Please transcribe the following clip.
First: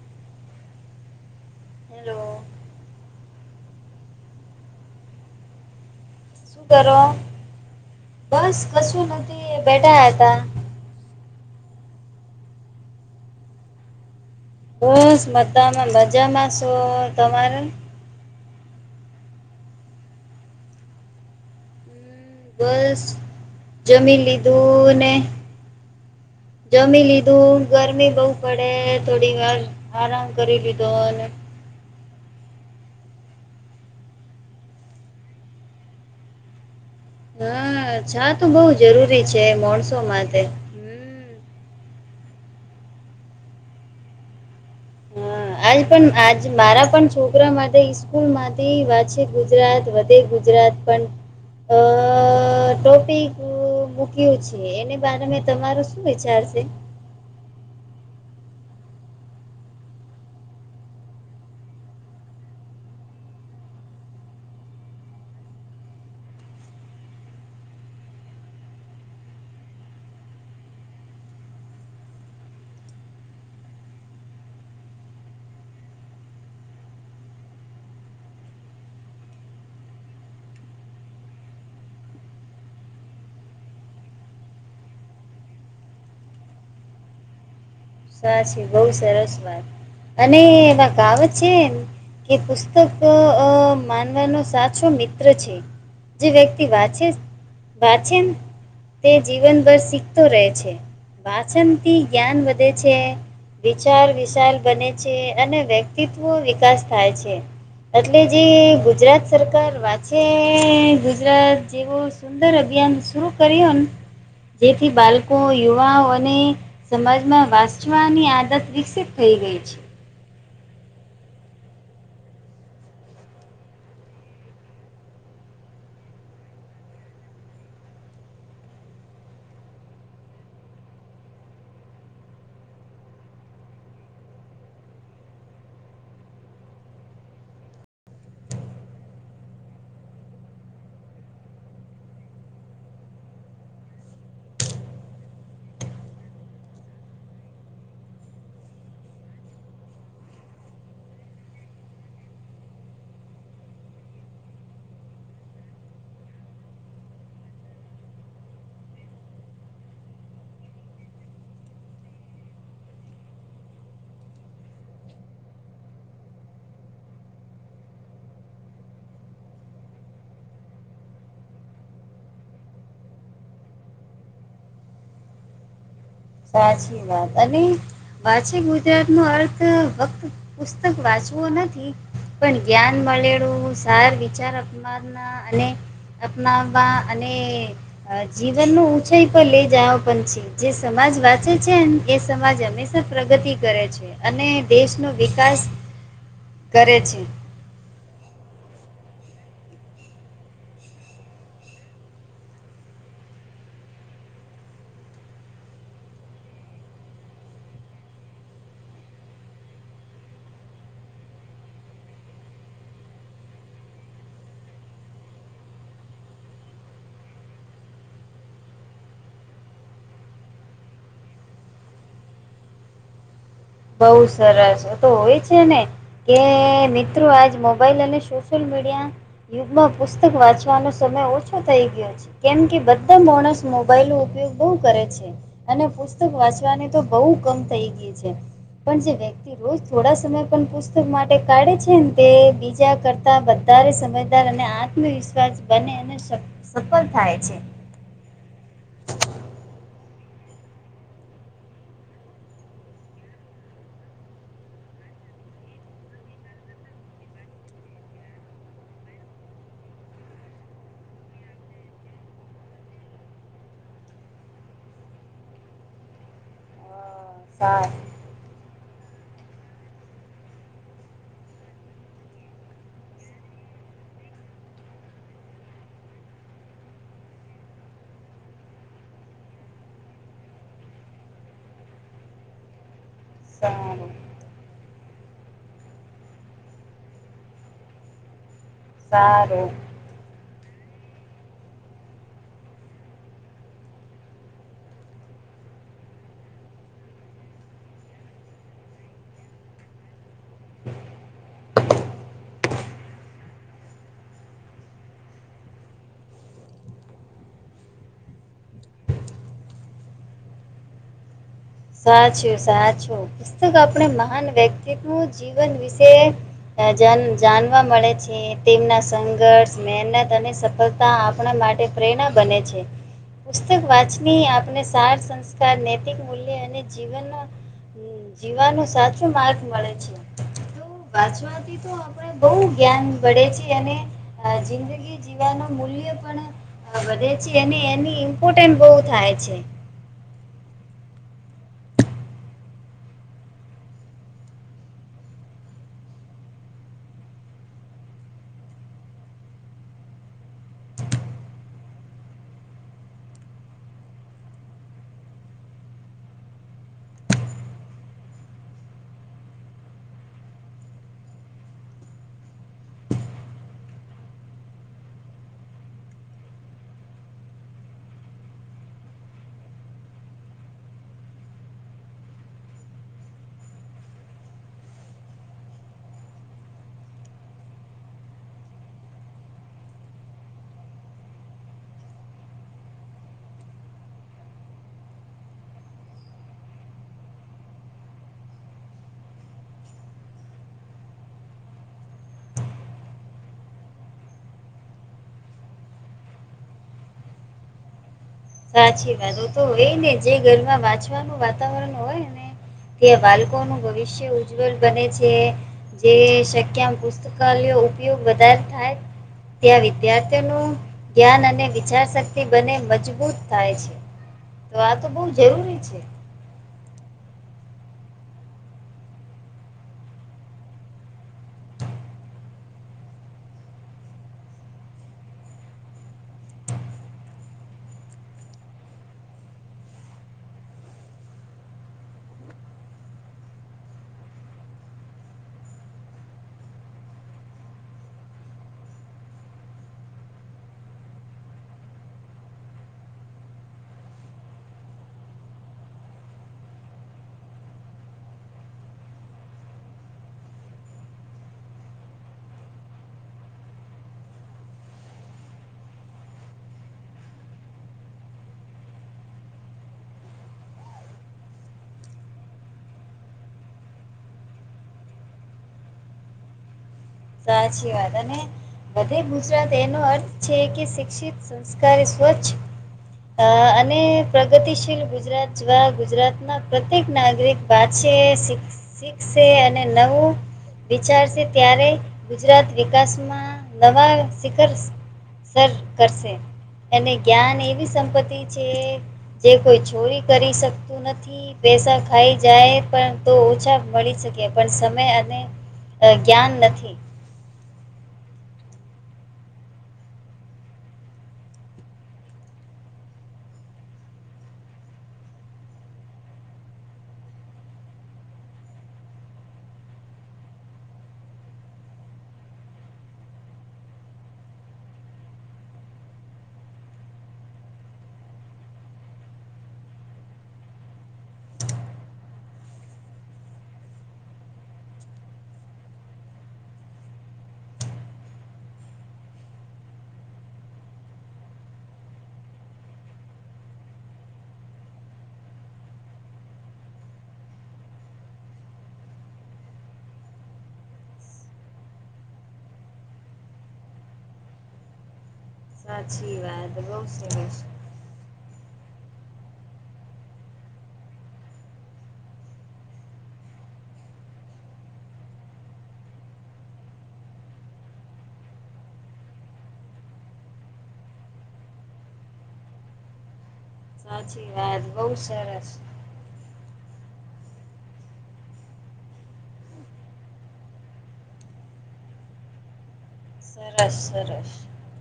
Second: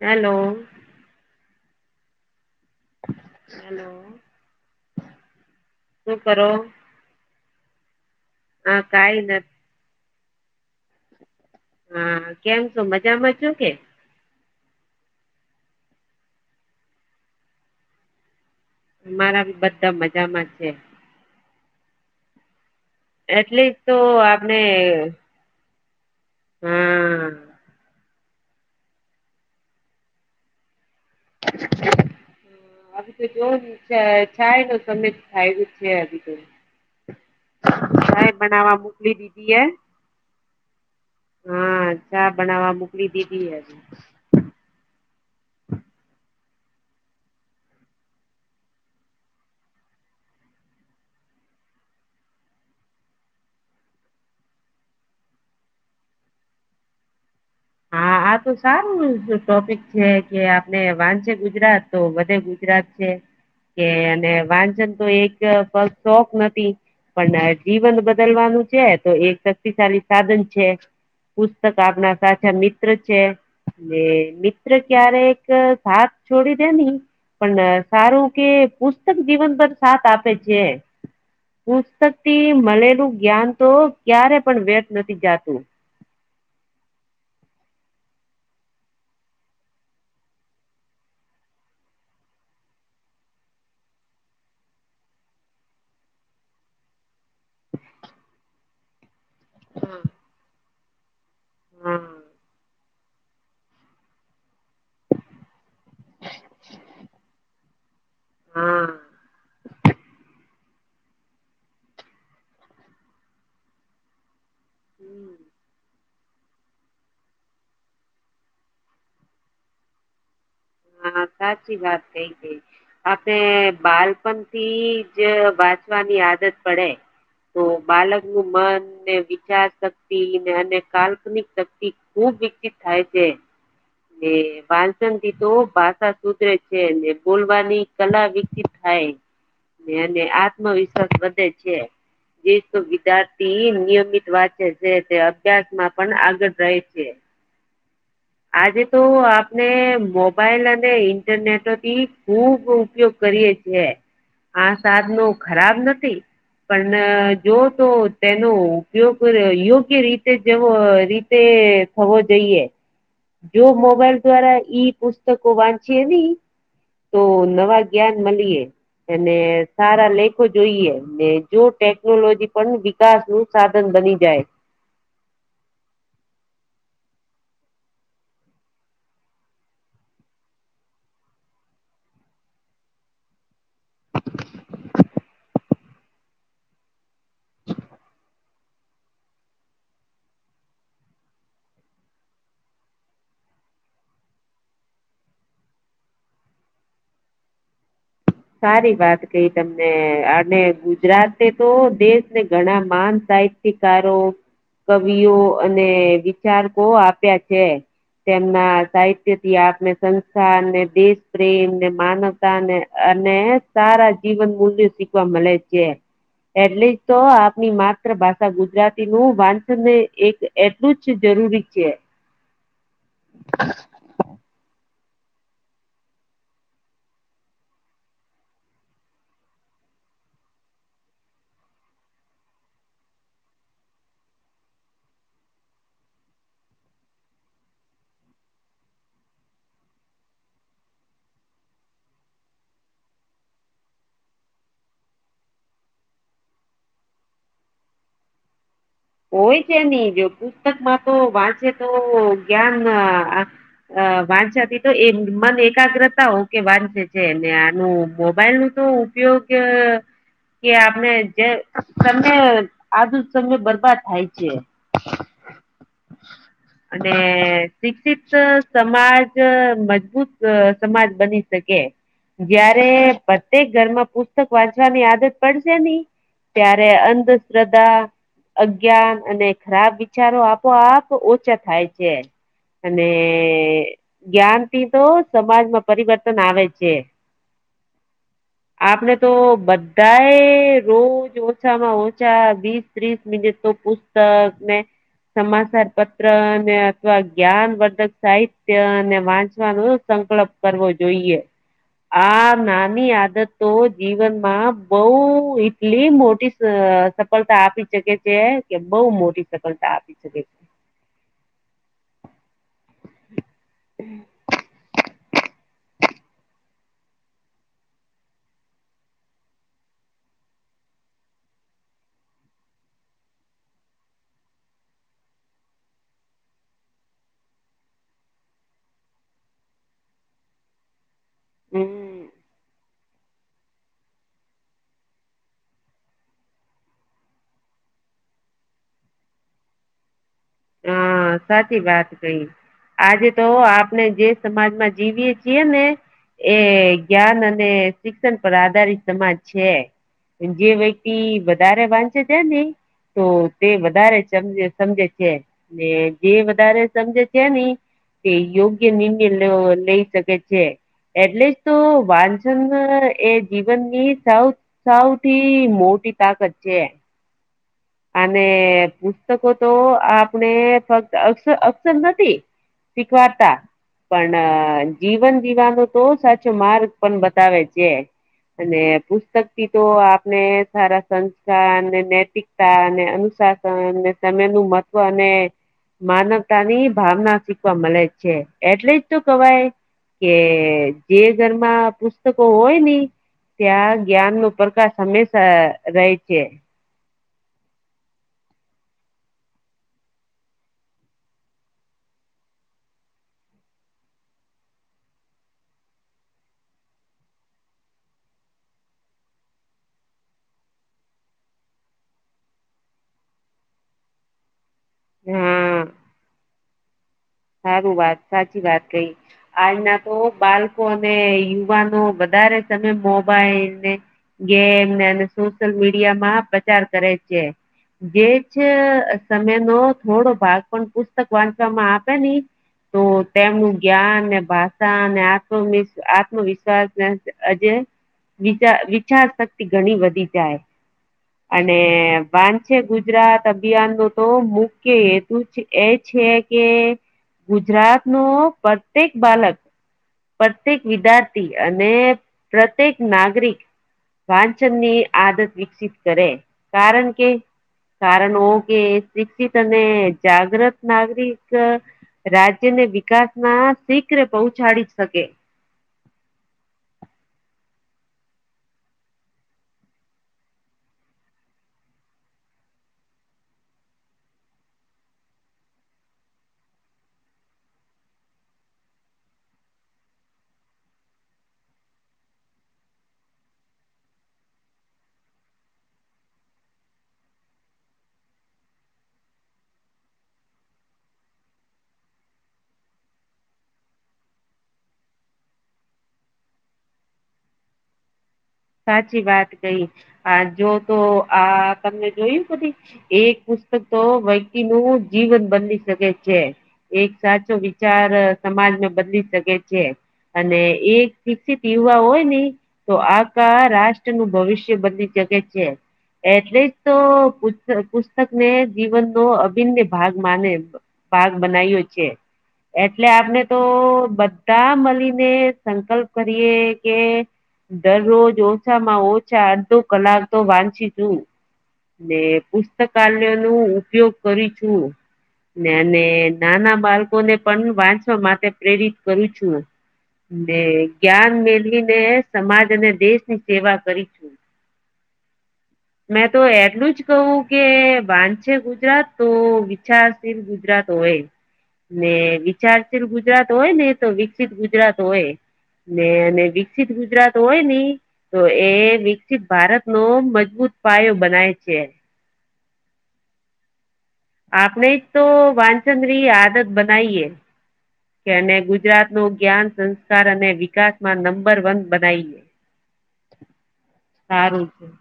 Hello. Hello. Hello શું કરો? બસ હા કશું કઈ નથી બેઠા હતા. હા કેમ શું મજામાં છો કે બસ મ તમાં મજામાં શો તમારે અમારા બી બધા મજામાં છે. બસ એટલે જ તો જમી આપણે લીધું ને. જમી હા લીધું ગરમી બઉ પડે થોડી વાર આરામ કરી લીધો અને [inaudible] આવી તો જોય તો સમમે થાય જ છે તો. હા ચા ચાય તો બઉ બનાવવા મોકલી જરૂરી છે દીધી હે માણસો માટે. હમ હા ચા બનાવવા મોકલી દીધી હજે. હા આજ પણ આજ મારા પણ છોકરા માટે ઇસ્કૂલમાંથી વાંચ ગુજરાત વધે ગુજરાત, પણ અ ટોપિક મૂક્યું છે એને બારે મે તમારું શું વિચારશે? હા આ તો સારું ટોપિક છે કે આપણે વાંચે ગુજરાત તો વધે ગુજરાત, કે અને વાંચન તો એક શોખ નથી. પણ જીવન બદલવાનું છે તો એ શક્તિશાળી સાધન છે. પુસ્તક આપના સા અચ્છા મિત્ર છે મિત્ર ક્યારે એક સાથ છોડી દે નહી, પણ સારું કે પુસ્તક જીવન પર સાથ આપે છે. પુસ્તક થી મળેલું જ્ઞાન તો ક્યારે પણ ર્વ્યથ નથી જાતું. સાચી બહુ સરસ વાત અને એમાં કાવત છે કે પુસ્તક માનવાનો સાચો મિત્ર છે. જે વ્યક્તિ વાચે વાછ તે જીવનભર હા શીખતો રહે છે વાચનથી હા. જ્ઞાન વધે છે, વિચાર વિશાલ બને છે અને વ્યક્તિત્વ વિકાસ થાય છે. એટલે જે હા ગુજરાત સરકાર વાંચ મે ગુજરાત જેવું સુંદર અભિયાન શુરુ કર્યું ને જેથી બાળકો, યુવાઓ અને સમાજમાં. વાચવાની આદત વિકષિત થઈ ગઈ છે. હા સાચી વાત થઈ ગઈ. આપણે બાળપણ થી જ વાંચવાની આદત પડે. તો બાલાકનું મન, વિચાર શક્તિ અને કાલ્પનિક શક્તિ ખુબ વિકસિત થાય છે. એ વાચન [unintelligible] તો ભાષા સુધરે છે એલે બોલવાની કલા વિકસિત થાય. અને આત્મવિશ્વાસ વધે છે. જે વિદ્યાર્થી નિયમિત વાંચે છે તે અભ્યાસમાં પણ આગળ રહે છે. આજે તો આપને મો મોબાઈલ અને ઇન્ટરનેટથી ખુબ ઉપયોગ કરીએ છેએ, આ સાધનો ખરાબ નથી. પણ જો તો તેનો ઉપયોગ યોગ્ય રીતે જેવો તે થવો જોઈએ જો મોબાઈલ દ્વારા ઈ પુસ્ત પુસ્તકો વાંચીએ નહી તો નવા જ્ઞાન મળીએ. અને સારા લેખો જોઈએ ને જો ટેકનોલોજી પણ વિકાસ નું સાધન બની જાય, સાચી વાત અને વાચે ગુજરાત નો અર્થ ફક્ત પુસ્તક વાંચવું નથી, પણ જ્ઞાન મળેલું સાર વિચાર અપમાન ના હા અને, અપનાવવા અને જીવન ન ઉંચાઈ પર લઈ જવા પણ છે જે સમાજ વાંચે છે એ સમાજ હંમેશા પ્રગતિ કરે છે. અને દેશ નો વિકાસ કરે છે. સારી વાત કઈ તમને અને ગુજરાતે તો દેશ ને ઘણા માણસાઈ શિકારો કવિઓ અને વિચાર કો આપ્યા છે. તેમના સાહિત્ય થી આપને સંસ્કાર ને દેશ પ્રેમ ને માનવતા ને, અને સારા જીવન મૂલ્ય શીખવા મળે છે. એટલે જ તો આપની માતૃ ભાષા ગુજરાતી નું વાંચનને એક એટલું જ જરૂરી છે. બહુ સરસ તો હોય છે ને કે મિત્રો આજ મોબાઈલ અને સોશિયલ મીડિયા યુગમાં પુસ્તક વાંચવાનો સમય ઓછો થઈ ગયો છે. કેમ કે બધા માણસ મોબાઈલ નો ઉપયોગ બહુ કરે છે. અને પુસ્તક વાંચવાની તો બહુ કમ થઈ ગય છે પણ જે વક્તિ રોજ થોડા સમય પણ પુસ્તક માટે કાઢે છે ને તે બીજા કરતા વધારે સમજદાર અને આઠ આત્મવિશ્વાસ બને અને સફળ થાય છે. કોય છે નહી જો પુસ્તક માં તો વાંચે તો જ્ઞાન આ. અ વાંચાતી તો એમ મન એકાગ્રતા હો કે વાંચે છે ને આનું મોબાઈલ નું તો. તે ઓ કે કે આપણે જે તમે આજ તમે બરબાદ. થાય છે અને ઠી સારું ઠીક. સમાજ મજબૂત સમાજ બની શકે. જયારે પ્રત્યેક ઘરમાં પુસ્તક વાંચવાની આદત પડશે નની. ત્યારે અંધશ્રદ્ધા. જ્ઞાન અને ખરાબ વિચારો આપોઆપ ઓછા થાય છે અને. તેએ સારું જ્ઞાન થી તો સમાજ માં પરિવર્તન આવે છે. આપને તો સારું બત. ગાય રોજ ઓછામાં ઓછા વીસ ત્રીસ મિનિટ તો. ઉતર મે. સમાચાર પત્ર ને અથવા જ્ઞાનવર્ધક સાહિત્યને વાંચવાનો સંકલપ. કરવો જોઈએ. આ નાની આદત તો જીવનમાં બઉ એટલી મોટી. ત્યાં અ સફળતા આપી શકે છે કેઅ કે બહુ મોટી સફળતા આપી શકે છે. સાચું સાચું પુસ્તક આપણે મહાન વ્યક્તિ નું જીવન વિશેએ. રાજાન જાણવા મળે છે તેમના સંઘર્ષ મહેનત અને સફળ. કા આ આપણા માટે પ્રેરણા બને છે. પુસ્તક વાંચની આપણે સાર સંસ્કાર નૈતિક મૂલ્ય અને. તે જીવન હું જીવાનો સાચો માર્ગ મળે છે. વાછવાથી તો હમ આપડે બહુ જ્ઞાન. વળે છે અને આ જિંદગી જીવાનો મૂલ્ય પણ. હા બધે છે એ એની ઇમ્પોર્ટન્સ બહુ થાય છે. હા સાચી વાત કઈ આજે તો આપણે જે સમાજમાં જીવીએ છીએ ને. એ જ્ઞાન અને શિક્ષણ પર આધારિત સમાજ છે. જે વ્યક્તિ વધારે વાંધચે તેને. તો તે વધારે સમજ સમજે છે. ને જે વધારે સમજે છે ને. તે યોગ્ય નિર્ણય લો લઈ શકે છે. એટલે જ તો વાંછન એ જીવનની સાવ. સૌથી મોટી તાકત છે. અને પુસ્તકો તો આપ. ને ફક્ત અક્ષ અક્ષર નથી શીખવાડતા. પણ જીવન જીવાનો તો સાચો માર્ગ પણ બતાવે છે. અને પુસ્તક થી તો આપણે સારા સંસ્કાર અને નૈતિક. સાઅ અને અનુશાસન અને તમે નું મહત્વ અને. માનવતા ની ભાવના શીખવા મળે છે એટલે જ તો કવાય. કે જે ઘરમાં પુસ્તકો હોય ની. ત્યાં જ્ઞાન નું પ્રકાશ હંમેશા રહે છે. સાચી વાત ઓતો એ ને જે ઘરમાં વાંચવાનું વાતાવરણ હોય ને. તે બાળકોનું ભવિષ્ય ઉજ્જવલ બને છે. જે શક્યમ પુસ્તકાલયયો ઉપયોગ વધારે થાય. ત્યાં વિદ્યાર્થીઓનું જ્ઞાન અને વિચાર શક્તિ બને મજબૂત. થાય છે તો આ તો બહુ જરૂરી હા છે. સારું વાત સાચી વાત કઈ. આજના તો બાળકો અને યુવાનો વધારે તમે મોબાઈલને. જેમને એ સોશિયલ મીડિયા માં પ્રચાર કરે છે. એજ અ સમયનો થોડો ભાગ પણ પુસ્તક વાંચવામાં આપે ની. તો તેમનું જ્ઞાન ને ભાષા અને આત્મ આત્મવિશ્વાસને આજે વિચાર વિચાર શક્તિ ઘણી વધી જાય અને વાન છે ગુજરાત અભિયાન નો તો મુખ્ય ત એ છે કે ગુજરાત નો પ્રત્યેક બાલક પ્રત્યેક વિદ્યાર્થી અને પ્રત્યેક નાગરિક વાંચન ની આદત વિકસિત કરે કારણ કે કારણ ઓ કે શિક્ષિત અને જાગ્રત નાગરિક રાજ્ય ને વિકાસ માં શીઘ્ર પહોંચાડી શકે. સાચી વાત અને. બધે ગુજરાત એનો અર્થ છે કે શિક્ષિત સંસ્કારી સ્વચ્છ અ અને પ્રગતિશીલ ગુજરાત જવા ગુજરાતના પ્રત્યેક નાગરિક વાચે શીખ શીખશે અને નવું વિચારશે ત્યારે ગુજરાત વિકાસમાં નવા શિખર સર કરશે. એને જ્ઞાન એવી સંપત્તિ છે જે કોઈ ચોરી કરી શકતું નથી પેસા ખાઈ જાય પણ તો ઓછા મળી શકે પણ સમય અને અ જ્ઞાન નથી સાચી વાત કઈ આ જો તો આ તમને જોયું બધી એક પુસ્તક તો વ્યક્તિ નું જીવન બદલી શકે છે. એક સાચો વિચાર સમાજમાં બદલી શકે છે. અને એ શિક્ષિત યુવા હોય ને તો આ રાષ્ટ્ર નું ભવિષ્ય બદલી સકે છે. એટલે જ તો પુસ્તક પુસ્તક ને જીવન નો અભિન્ન ભાગ માને. ભાગ બનાવ્યો છે. એટલે આપને તો બધા મળીને સંકલ્પ કરીએ કે દરરોજ ઓછામાં ઓછા અડધો કલાક તો વાંચી છું. ને પુસ્તકાલયો નું ઉપયોગ કરી છું. ને અને નાના બાળકો ને પણ વાંચવા માટે પ્રેરિત કરું છું. ને જ્ઞાન મેળવીને સમાજ અને દેશ ની સેવા કરી છું. મેં સાચી તો વાત એટલું જ બહુ કહું સરસ કે બાંધ છે. ગુજરાત તો વિચારશીલ ગુજરાત હોય ને વિચારશીલ ગુજરાત હોય ને તો વિકસિત ગુજરાત હોય ને અને વિકસિત ગુજરાત હોય ને તો એ વિકસિત ભારત નો મજબૂત પાયો બનાય છે. સાચી વાત આપને બહુ તો સરસ વાંચન્દ્રીય આદત બનાઈ એ કે અને ગુજરાત નું જ્ઞાન સંસ્કાર અને વિકાસમાં નંબર વન બનાઇએ. [inaudible] [unintelligible] [inaudible] સરસ સરસ હ [unintelligible]